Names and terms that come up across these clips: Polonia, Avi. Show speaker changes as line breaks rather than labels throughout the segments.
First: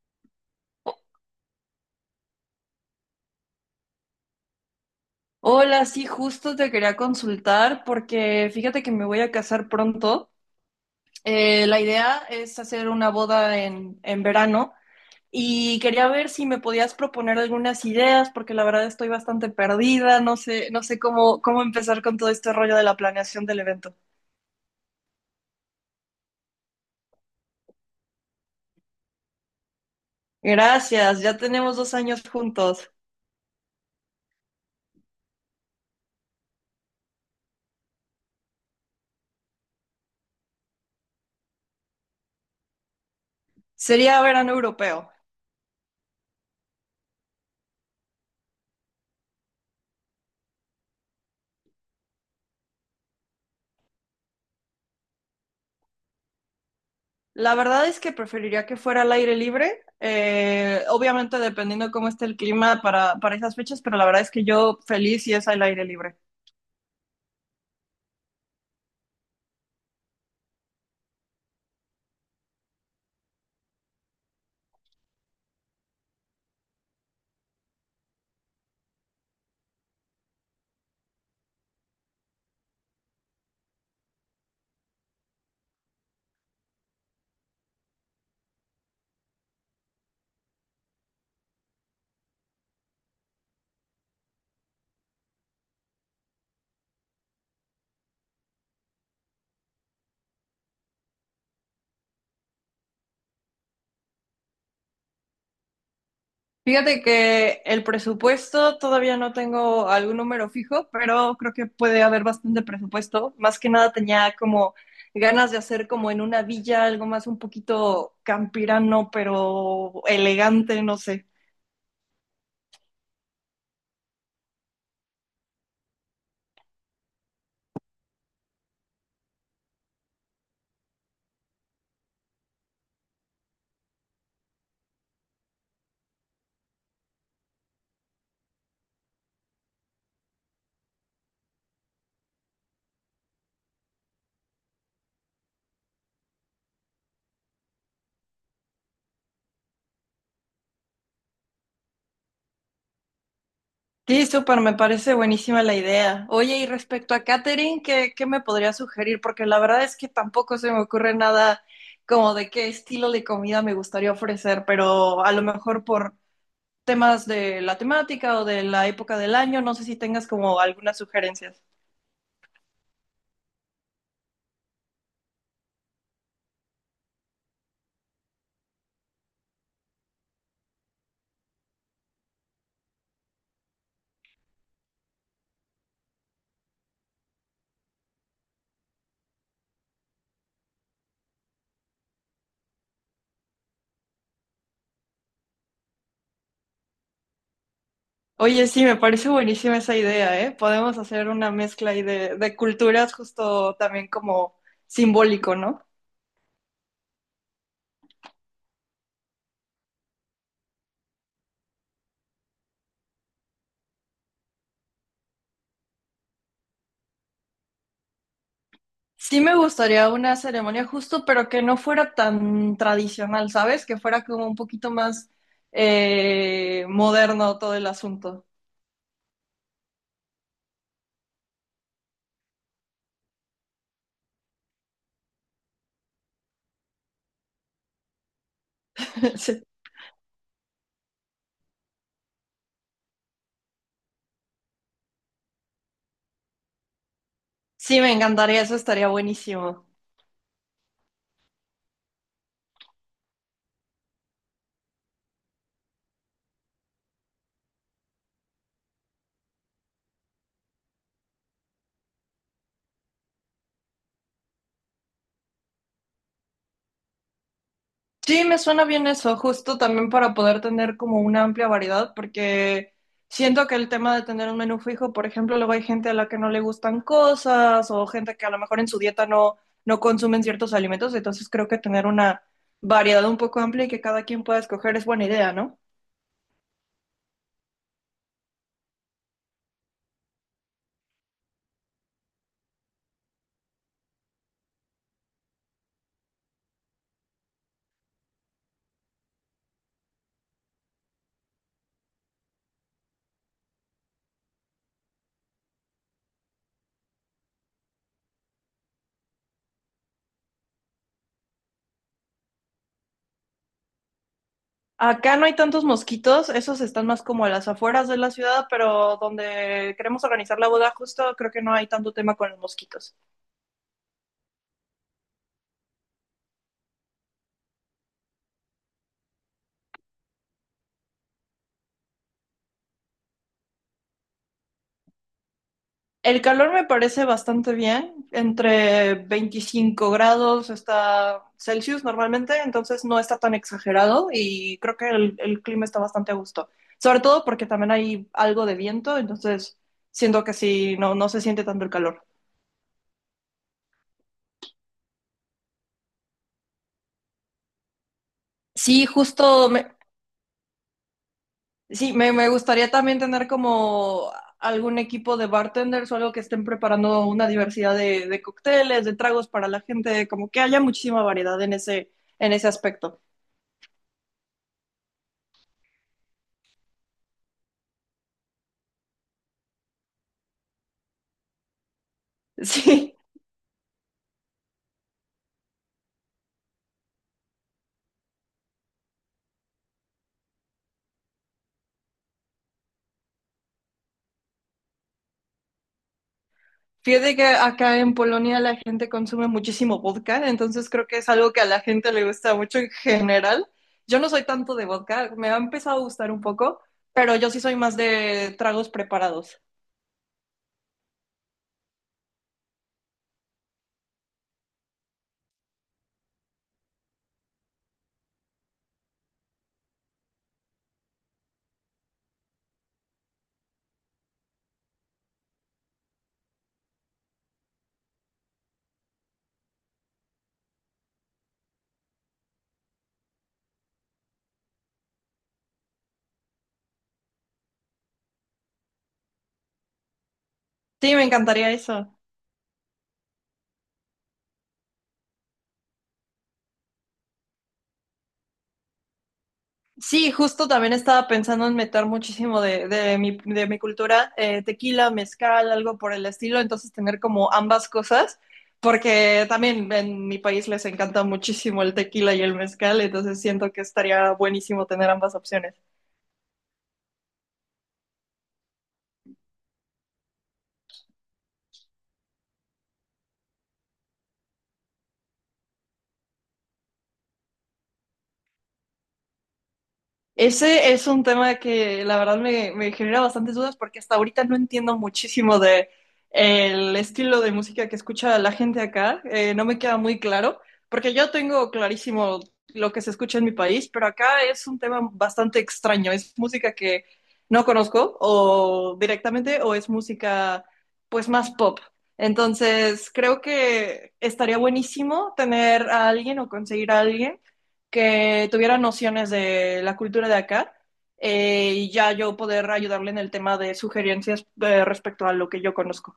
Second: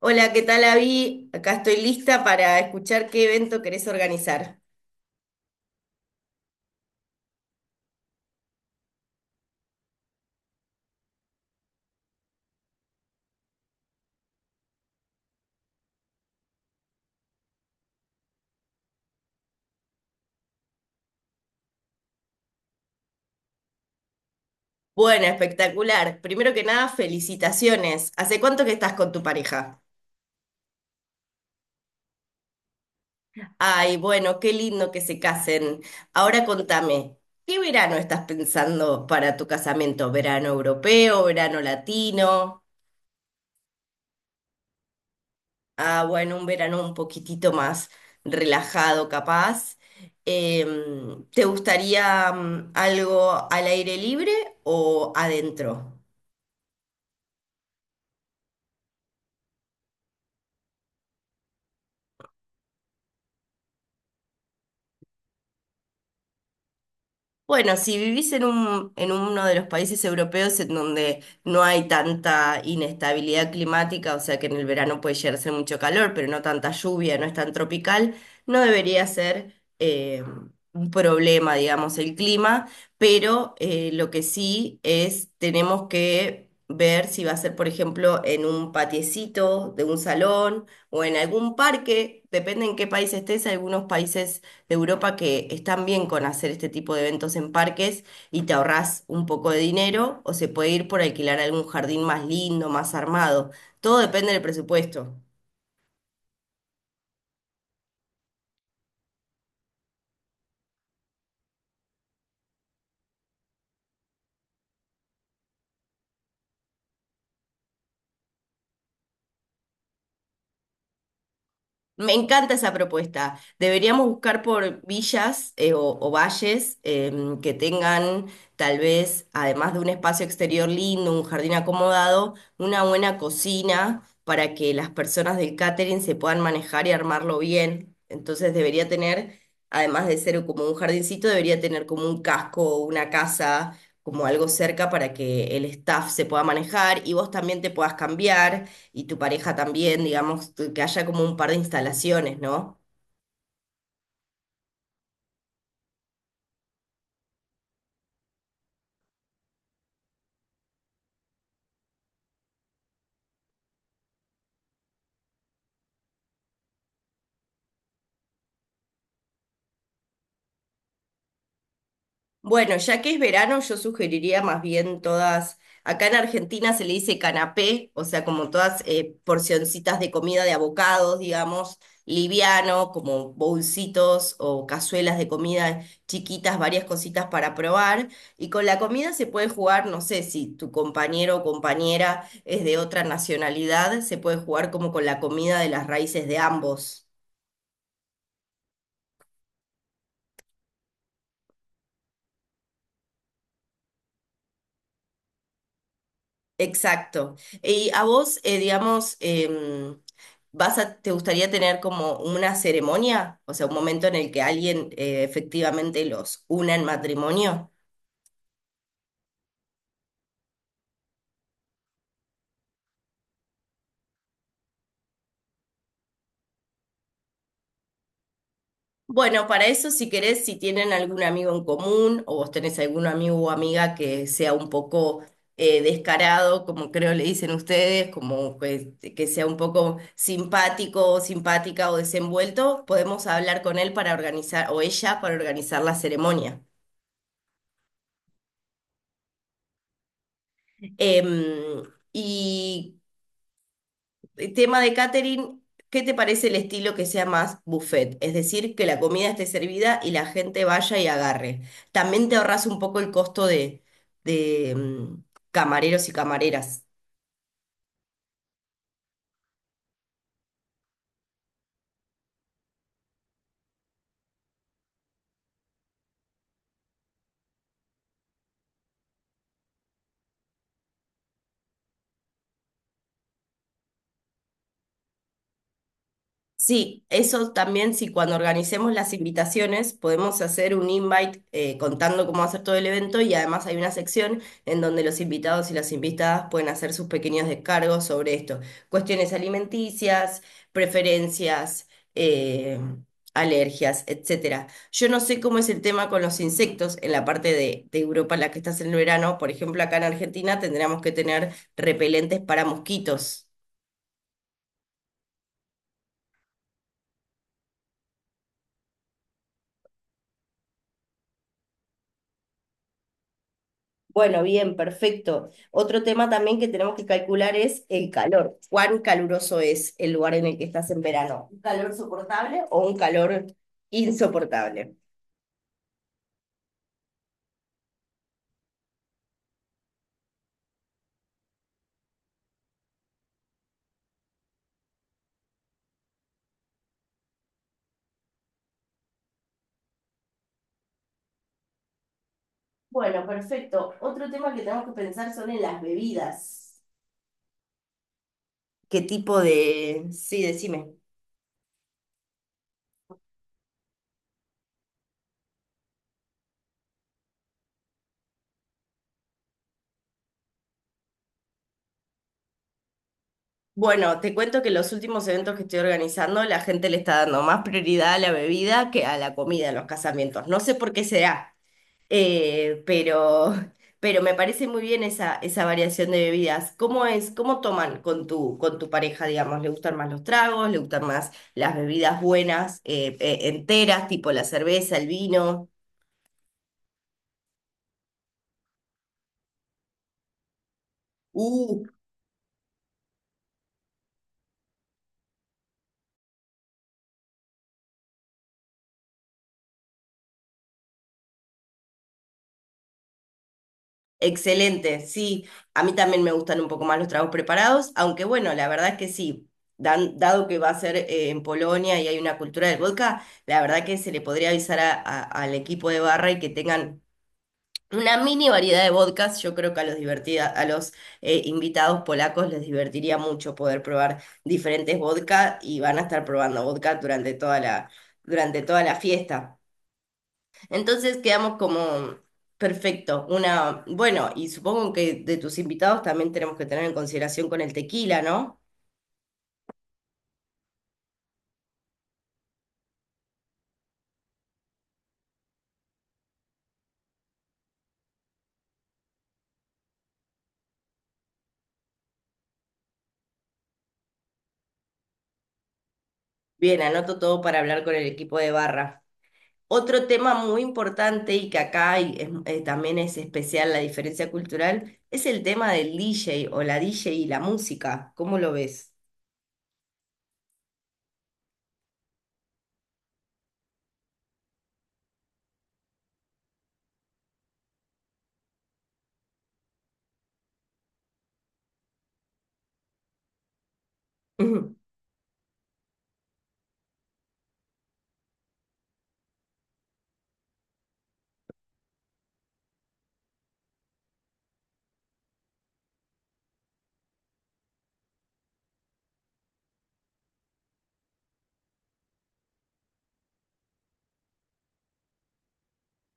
Hola, ¿qué tal, Avi? Acá estoy lista para escuchar qué evento querés organizar.
Hola, sí, justo te quería consultar porque fíjate que me voy a casar pronto. La idea es hacer una boda en verano y quería ver si me podías proponer algunas ideas porque la verdad estoy bastante perdida, no sé cómo empezar con todo este rollo de la planeación del evento.
Bueno, espectacular. Primero que nada, felicitaciones. ¿Hace cuánto que estás con tu pareja?
Gracias, ya tenemos dos años juntos.
Ay, bueno, qué lindo que se casen. Ahora contame, ¿qué verano estás pensando para tu casamiento? ¿Verano europeo, verano latino?
Sería verano europeo.
Ah, bueno, un verano un poquitito más relajado, capaz. ¿Te gustaría algo al aire libre o adentro?
La verdad es que preferiría que fuera al aire libre, obviamente dependiendo cómo esté el clima para esas fechas, pero la verdad es que yo feliz si es al aire libre.
Bueno, si vivís en un, en uno de los países europeos en donde no hay tanta inestabilidad climática, o sea que en el verano puede llegar a ser mucho calor, pero no tanta lluvia, no es tan tropical, no debería ser eh, un problema, digamos, el clima, pero lo que sí es, tenemos que ver si va a ser, por ejemplo, en un patiecito de un salón o en algún parque, depende en qué país estés, algunos países de Europa que están bien con hacer este tipo de eventos en parques y te ahorras un poco de dinero o se puede ir por alquilar algún jardín más lindo, más armado. Todo depende del presupuesto.
Fíjate que el presupuesto todavía no tengo algún número fijo, pero creo que puede haber bastante presupuesto. Más que nada tenía como ganas de hacer como en una villa algo más un poquito campirano, pero elegante, no sé.
Me encanta esa propuesta. Deberíamos buscar por villas o valles que tengan tal vez, además de un espacio exterior lindo, un jardín acomodado, una buena cocina para que las personas del catering se puedan manejar y armarlo bien. Entonces debería tener, además de ser como un jardincito, debería tener como un casco o una casa, como algo cerca para que el staff se pueda manejar y vos también te puedas cambiar y tu pareja también, digamos, que haya como un par de instalaciones, ¿no?
Sí, súper, me parece buenísima la idea. Oye, y respecto a catering, ¿ qué me podría sugerir? Porque la verdad es que tampoco se me ocurre nada como de qué estilo de comida me gustaría ofrecer, pero a lo mejor por temas de la temática o de la época del año, no sé si tengas como algunas sugerencias.
Bueno, ya que es verano, yo sugeriría más bien todas, acá en Argentina se le dice canapé, o sea, como todas porcioncitas de comida de abocados, digamos, liviano, como bolsitos o cazuelas de comida chiquitas, varias cositas para probar. Y con la comida se puede jugar, no sé, si tu compañero o compañera es de otra nacionalidad, se puede jugar como con la comida de las raíces de ambos.
Oye, sí, me parece buenísima esa idea, ¿eh? Podemos hacer una mezcla ahí de culturas justo también como simbólico, ¿no?
Exacto. Y a vos, digamos, ¿te gustaría tener como una ceremonia? O sea, un momento en el que alguien efectivamente los una en matrimonio.
Sí me gustaría una ceremonia justo, pero que no fuera tan tradicional, ¿sabes? Que fuera como un poquito más moderno todo el asunto.
Bueno, para eso, si querés, si tienen algún amigo en común o vos tenés algún amigo o amiga que sea un poco descarado, como creo le dicen ustedes, como que sea un
Sí.
poco simpático o simpática o desenvuelto, podemos hablar con él para organizar, o ella para organizar la ceremonia.
Sí, me encantaría, eso estaría buenísimo.
Em, y el tema de catering, ¿qué te parece el estilo que sea más buffet? Es decir, que la comida esté servida y la gente vaya y agarre. También te ahorras un poco el costo de camareros y camareras.
Sí, me suena bien eso, justo también para poder tener como una amplia variedad, porque siento que el tema de tener un menú fijo, por ejemplo, luego hay gente a la que no le gustan cosas o gente que a lo mejor en su dieta no, no consumen ciertos alimentos, entonces creo que tener una variedad un poco amplia y que cada quien pueda escoger es buena idea, ¿no?
Sí, eso también, si cuando organicemos las invitaciones podemos hacer un invite contando cómo hacer todo el evento y además hay una sección en donde los invitados y las invitadas pueden hacer sus pequeños descargos sobre esto. Cuestiones alimenticias, preferencias, eh, alergias, etcétera. Yo no sé cómo es el tema con los insectos en la parte de Europa en la que estás en el verano. Por ejemplo, acá en Argentina tendríamos que tener repelentes para mosquitos.
Acá no hay tantos mosquitos, esos están más como a las afueras de la ciudad, pero donde queremos organizar la boda justo, creo que no hay tanto tema con los mosquitos.
Bueno, bien, perfecto. Otro tema también que tenemos que calcular es el calor. ¿Cuán caluroso es el lugar en el que estás en verano? ¿Un calor soportable o un calor insoportable?
El calor me parece bastante bien, entre 25 grados está Celsius normalmente, entonces no está tan exagerado y creo que el clima está bastante a gusto. Sobre todo porque también hay algo de viento, entonces siento que sí, no, no se siente tanto el calor.
Bueno, perfecto. Otro tema que tenemos que pensar son en las bebidas. ¿Qué
Sí,
tipo
justo me,
de...? Sí, decime.
Sí, me gustaría también tener como algún equipo de bartenders o algo que estén preparando una diversidad de cócteles, de tragos para la gente, como que haya muchísima variedad en en ese aspecto.
Bueno, te cuento que los últimos eventos que estoy organizando, la gente le está dando más prioridad a la bebida que a la comida en los casamientos. No sé por qué será.
Sí,
Pero, pero me parece muy bien esa variación de bebidas. ¿Cómo es, cómo toman con con tu pareja, digamos? ¿Le gustan más los tragos? ¿Le gustan más las bebidas buenas, enteras, tipo la cerveza, el vino?
fíjate que acá en Polonia la gente consume muchísimo vodka, entonces creo que es algo que a la
Uh,
gente le gusta mucho en general. Yo no soy tanto de vodka, me ha empezado a gustar un poco, pero yo sí soy más de tragos preparados.
excelente, sí. A mí también me gustan un poco más los tragos preparados, aunque bueno, la verdad es que sí. Dado que va a ser en Polonia y hay una cultura del vodka, la verdad que se le podría avisar al equipo de barra y que tengan una mini variedad de vodkas, yo creo que a los divertida, a los invitados polacos les divertiría mucho poder probar diferentes vodka y van a estar probando vodka durante toda durante toda la fiesta.
Sí,
Entonces
me
quedamos
encantaría
como
eso.
perfecto. Una, bueno, y supongo que de tus invitados también tenemos que tener en consideración con el tequila, ¿no?
Sí, justo también estaba pensando en meter muchísimo de mi cultura, tequila, mezcal, algo por el estilo, entonces tener como ambas cosas, porque también en mi país les encanta muchísimo el tequila y el mezcal, entonces siento que estaría buenísimo tener ambas opciones.
Bien, anoto todo para hablar con el equipo de barra. Otro tema muy importante y que acá también es especial la diferencia cultural es el tema del DJ o la DJ y la música. ¿Cómo lo ves?
Ese es un tema que la verdad me genera bastantes dudas porque hasta ahorita no entiendo muchísimo de el estilo de música que escucha la gente acá. No me queda muy claro porque yo tengo clarísimo lo que se escucha en mi país, pero acá es un tema bastante extraño. Es música que no conozco o directamente o es música pues más pop. Entonces creo que estaría buenísimo tener a alguien o conseguir a alguien que tuviera nociones de la cultura de acá, y ya yo poder ayudarle en el tema de sugerencias respecto a lo que yo conozco.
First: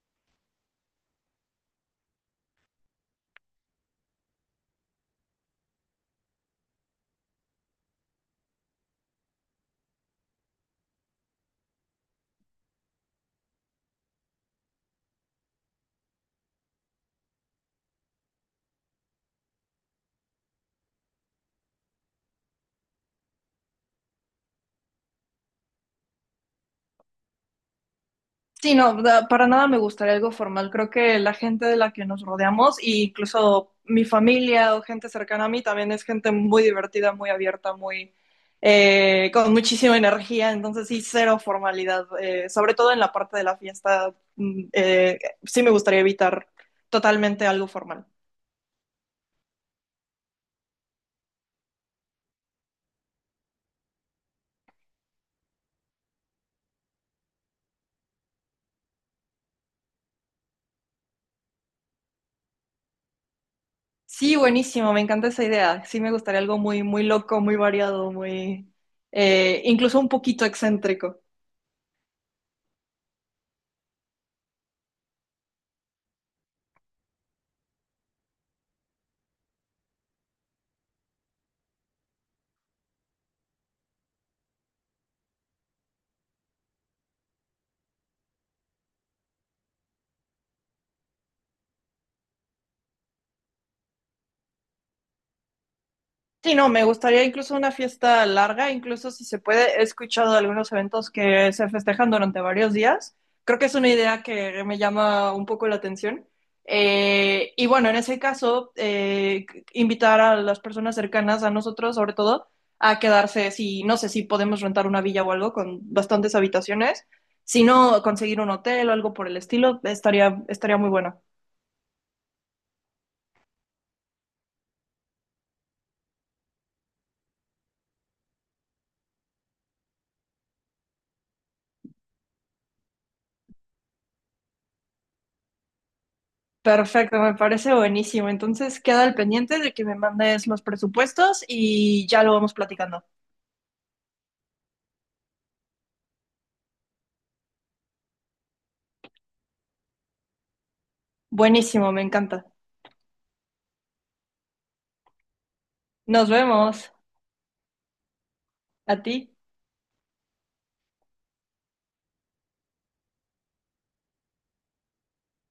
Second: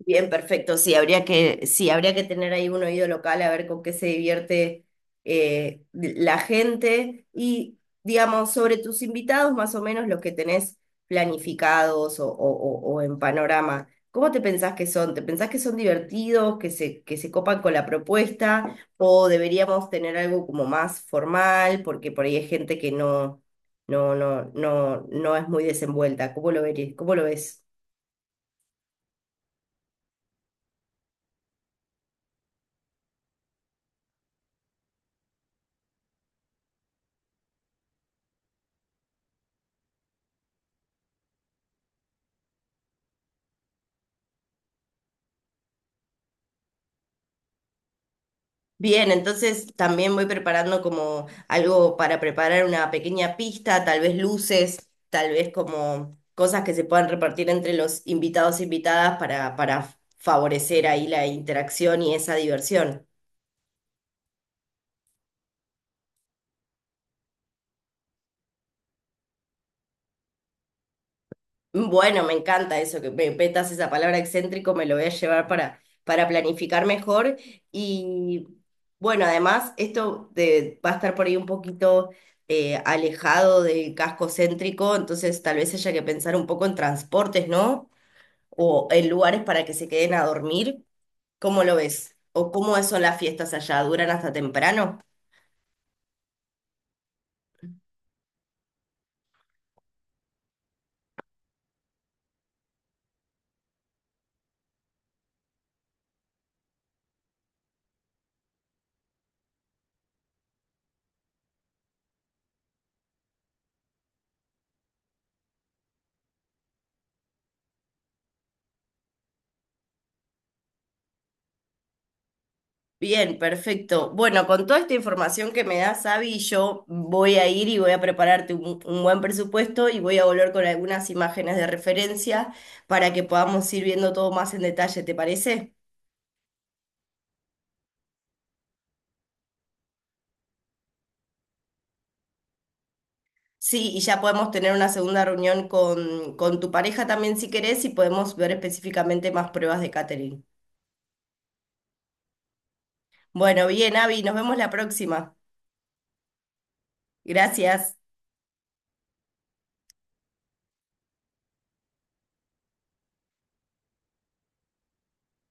Bien, perfecto. Sí, habría sí, habría que tener ahí un oído local a ver con qué se divierte la gente. Y, digamos, sobre tus invitados, más o menos los que tenés planificados o en panorama, ¿cómo te pensás que son? ¿Te pensás que son divertidos, que que se copan con la propuesta? ¿O deberíamos tener algo como más formal? Porque por ahí hay gente que no es muy desenvuelta. ¿Cómo lo ves?
Sí, no, para nada me gustaría algo formal. Creo que la gente de la que nos rodeamos, e incluso mi familia o gente cercana a mí, también es gente muy divertida, muy abierta, muy con muchísima energía. Entonces sí, cero formalidad, sobre todo en la parte de la fiesta. Sí me gustaría evitar totalmente algo formal.
Bien, entonces también voy preparando como algo para preparar una pequeña pista, tal vez luces, tal vez como cosas que se puedan repartir entre los invitados e invitadas para favorecer ahí la interacción y esa diversión.
Sí, buenísimo, me encanta esa idea. Sí, me gustaría algo muy, muy loco, muy variado, incluso un poquito excéntrico.
Bueno, me encanta eso, que me petas esa palabra excéntrico, me lo voy a llevar para planificar mejor. Y bueno, además, va a estar por ahí un poquito alejado del casco céntrico, entonces tal vez haya que pensar un poco en transportes, ¿no? O en lugares para que se queden a dormir. ¿Cómo lo ves? ¿O cómo son las fiestas allá? ¿Duran hasta temprano?
Sí, no, me gustaría incluso una fiesta larga, incluso si se puede. He escuchado de algunos eventos que se festejan durante varios días. Creo que es una idea que me llama un poco la atención. Y bueno, en ese caso, invitar a las personas cercanas, a nosotros sobre todo, a quedarse, si no sé si podemos rentar una villa o algo con bastantes habitaciones, si no, conseguir un hotel o algo por el estilo, estaría muy bueno.
Bien, perfecto. Bueno, con toda esta información que me das, Abby, yo voy a ir y voy a prepararte un buen presupuesto y voy a volver con algunas imágenes de referencia para que podamos ir viendo todo más en detalle, ¿te parece?
Perfecto, me parece buenísimo. Entonces queda al pendiente de que me mandes los presupuestos y ya lo vamos platicando.
Sí, y ya podemos tener una segunda reunión con tu pareja también si querés y podemos ver específicamente más pruebas de catering.
Buenísimo, me encanta.
Bueno, bien, Abby, nos vemos la próxima.
Nos vemos.
Gracias.
A ti.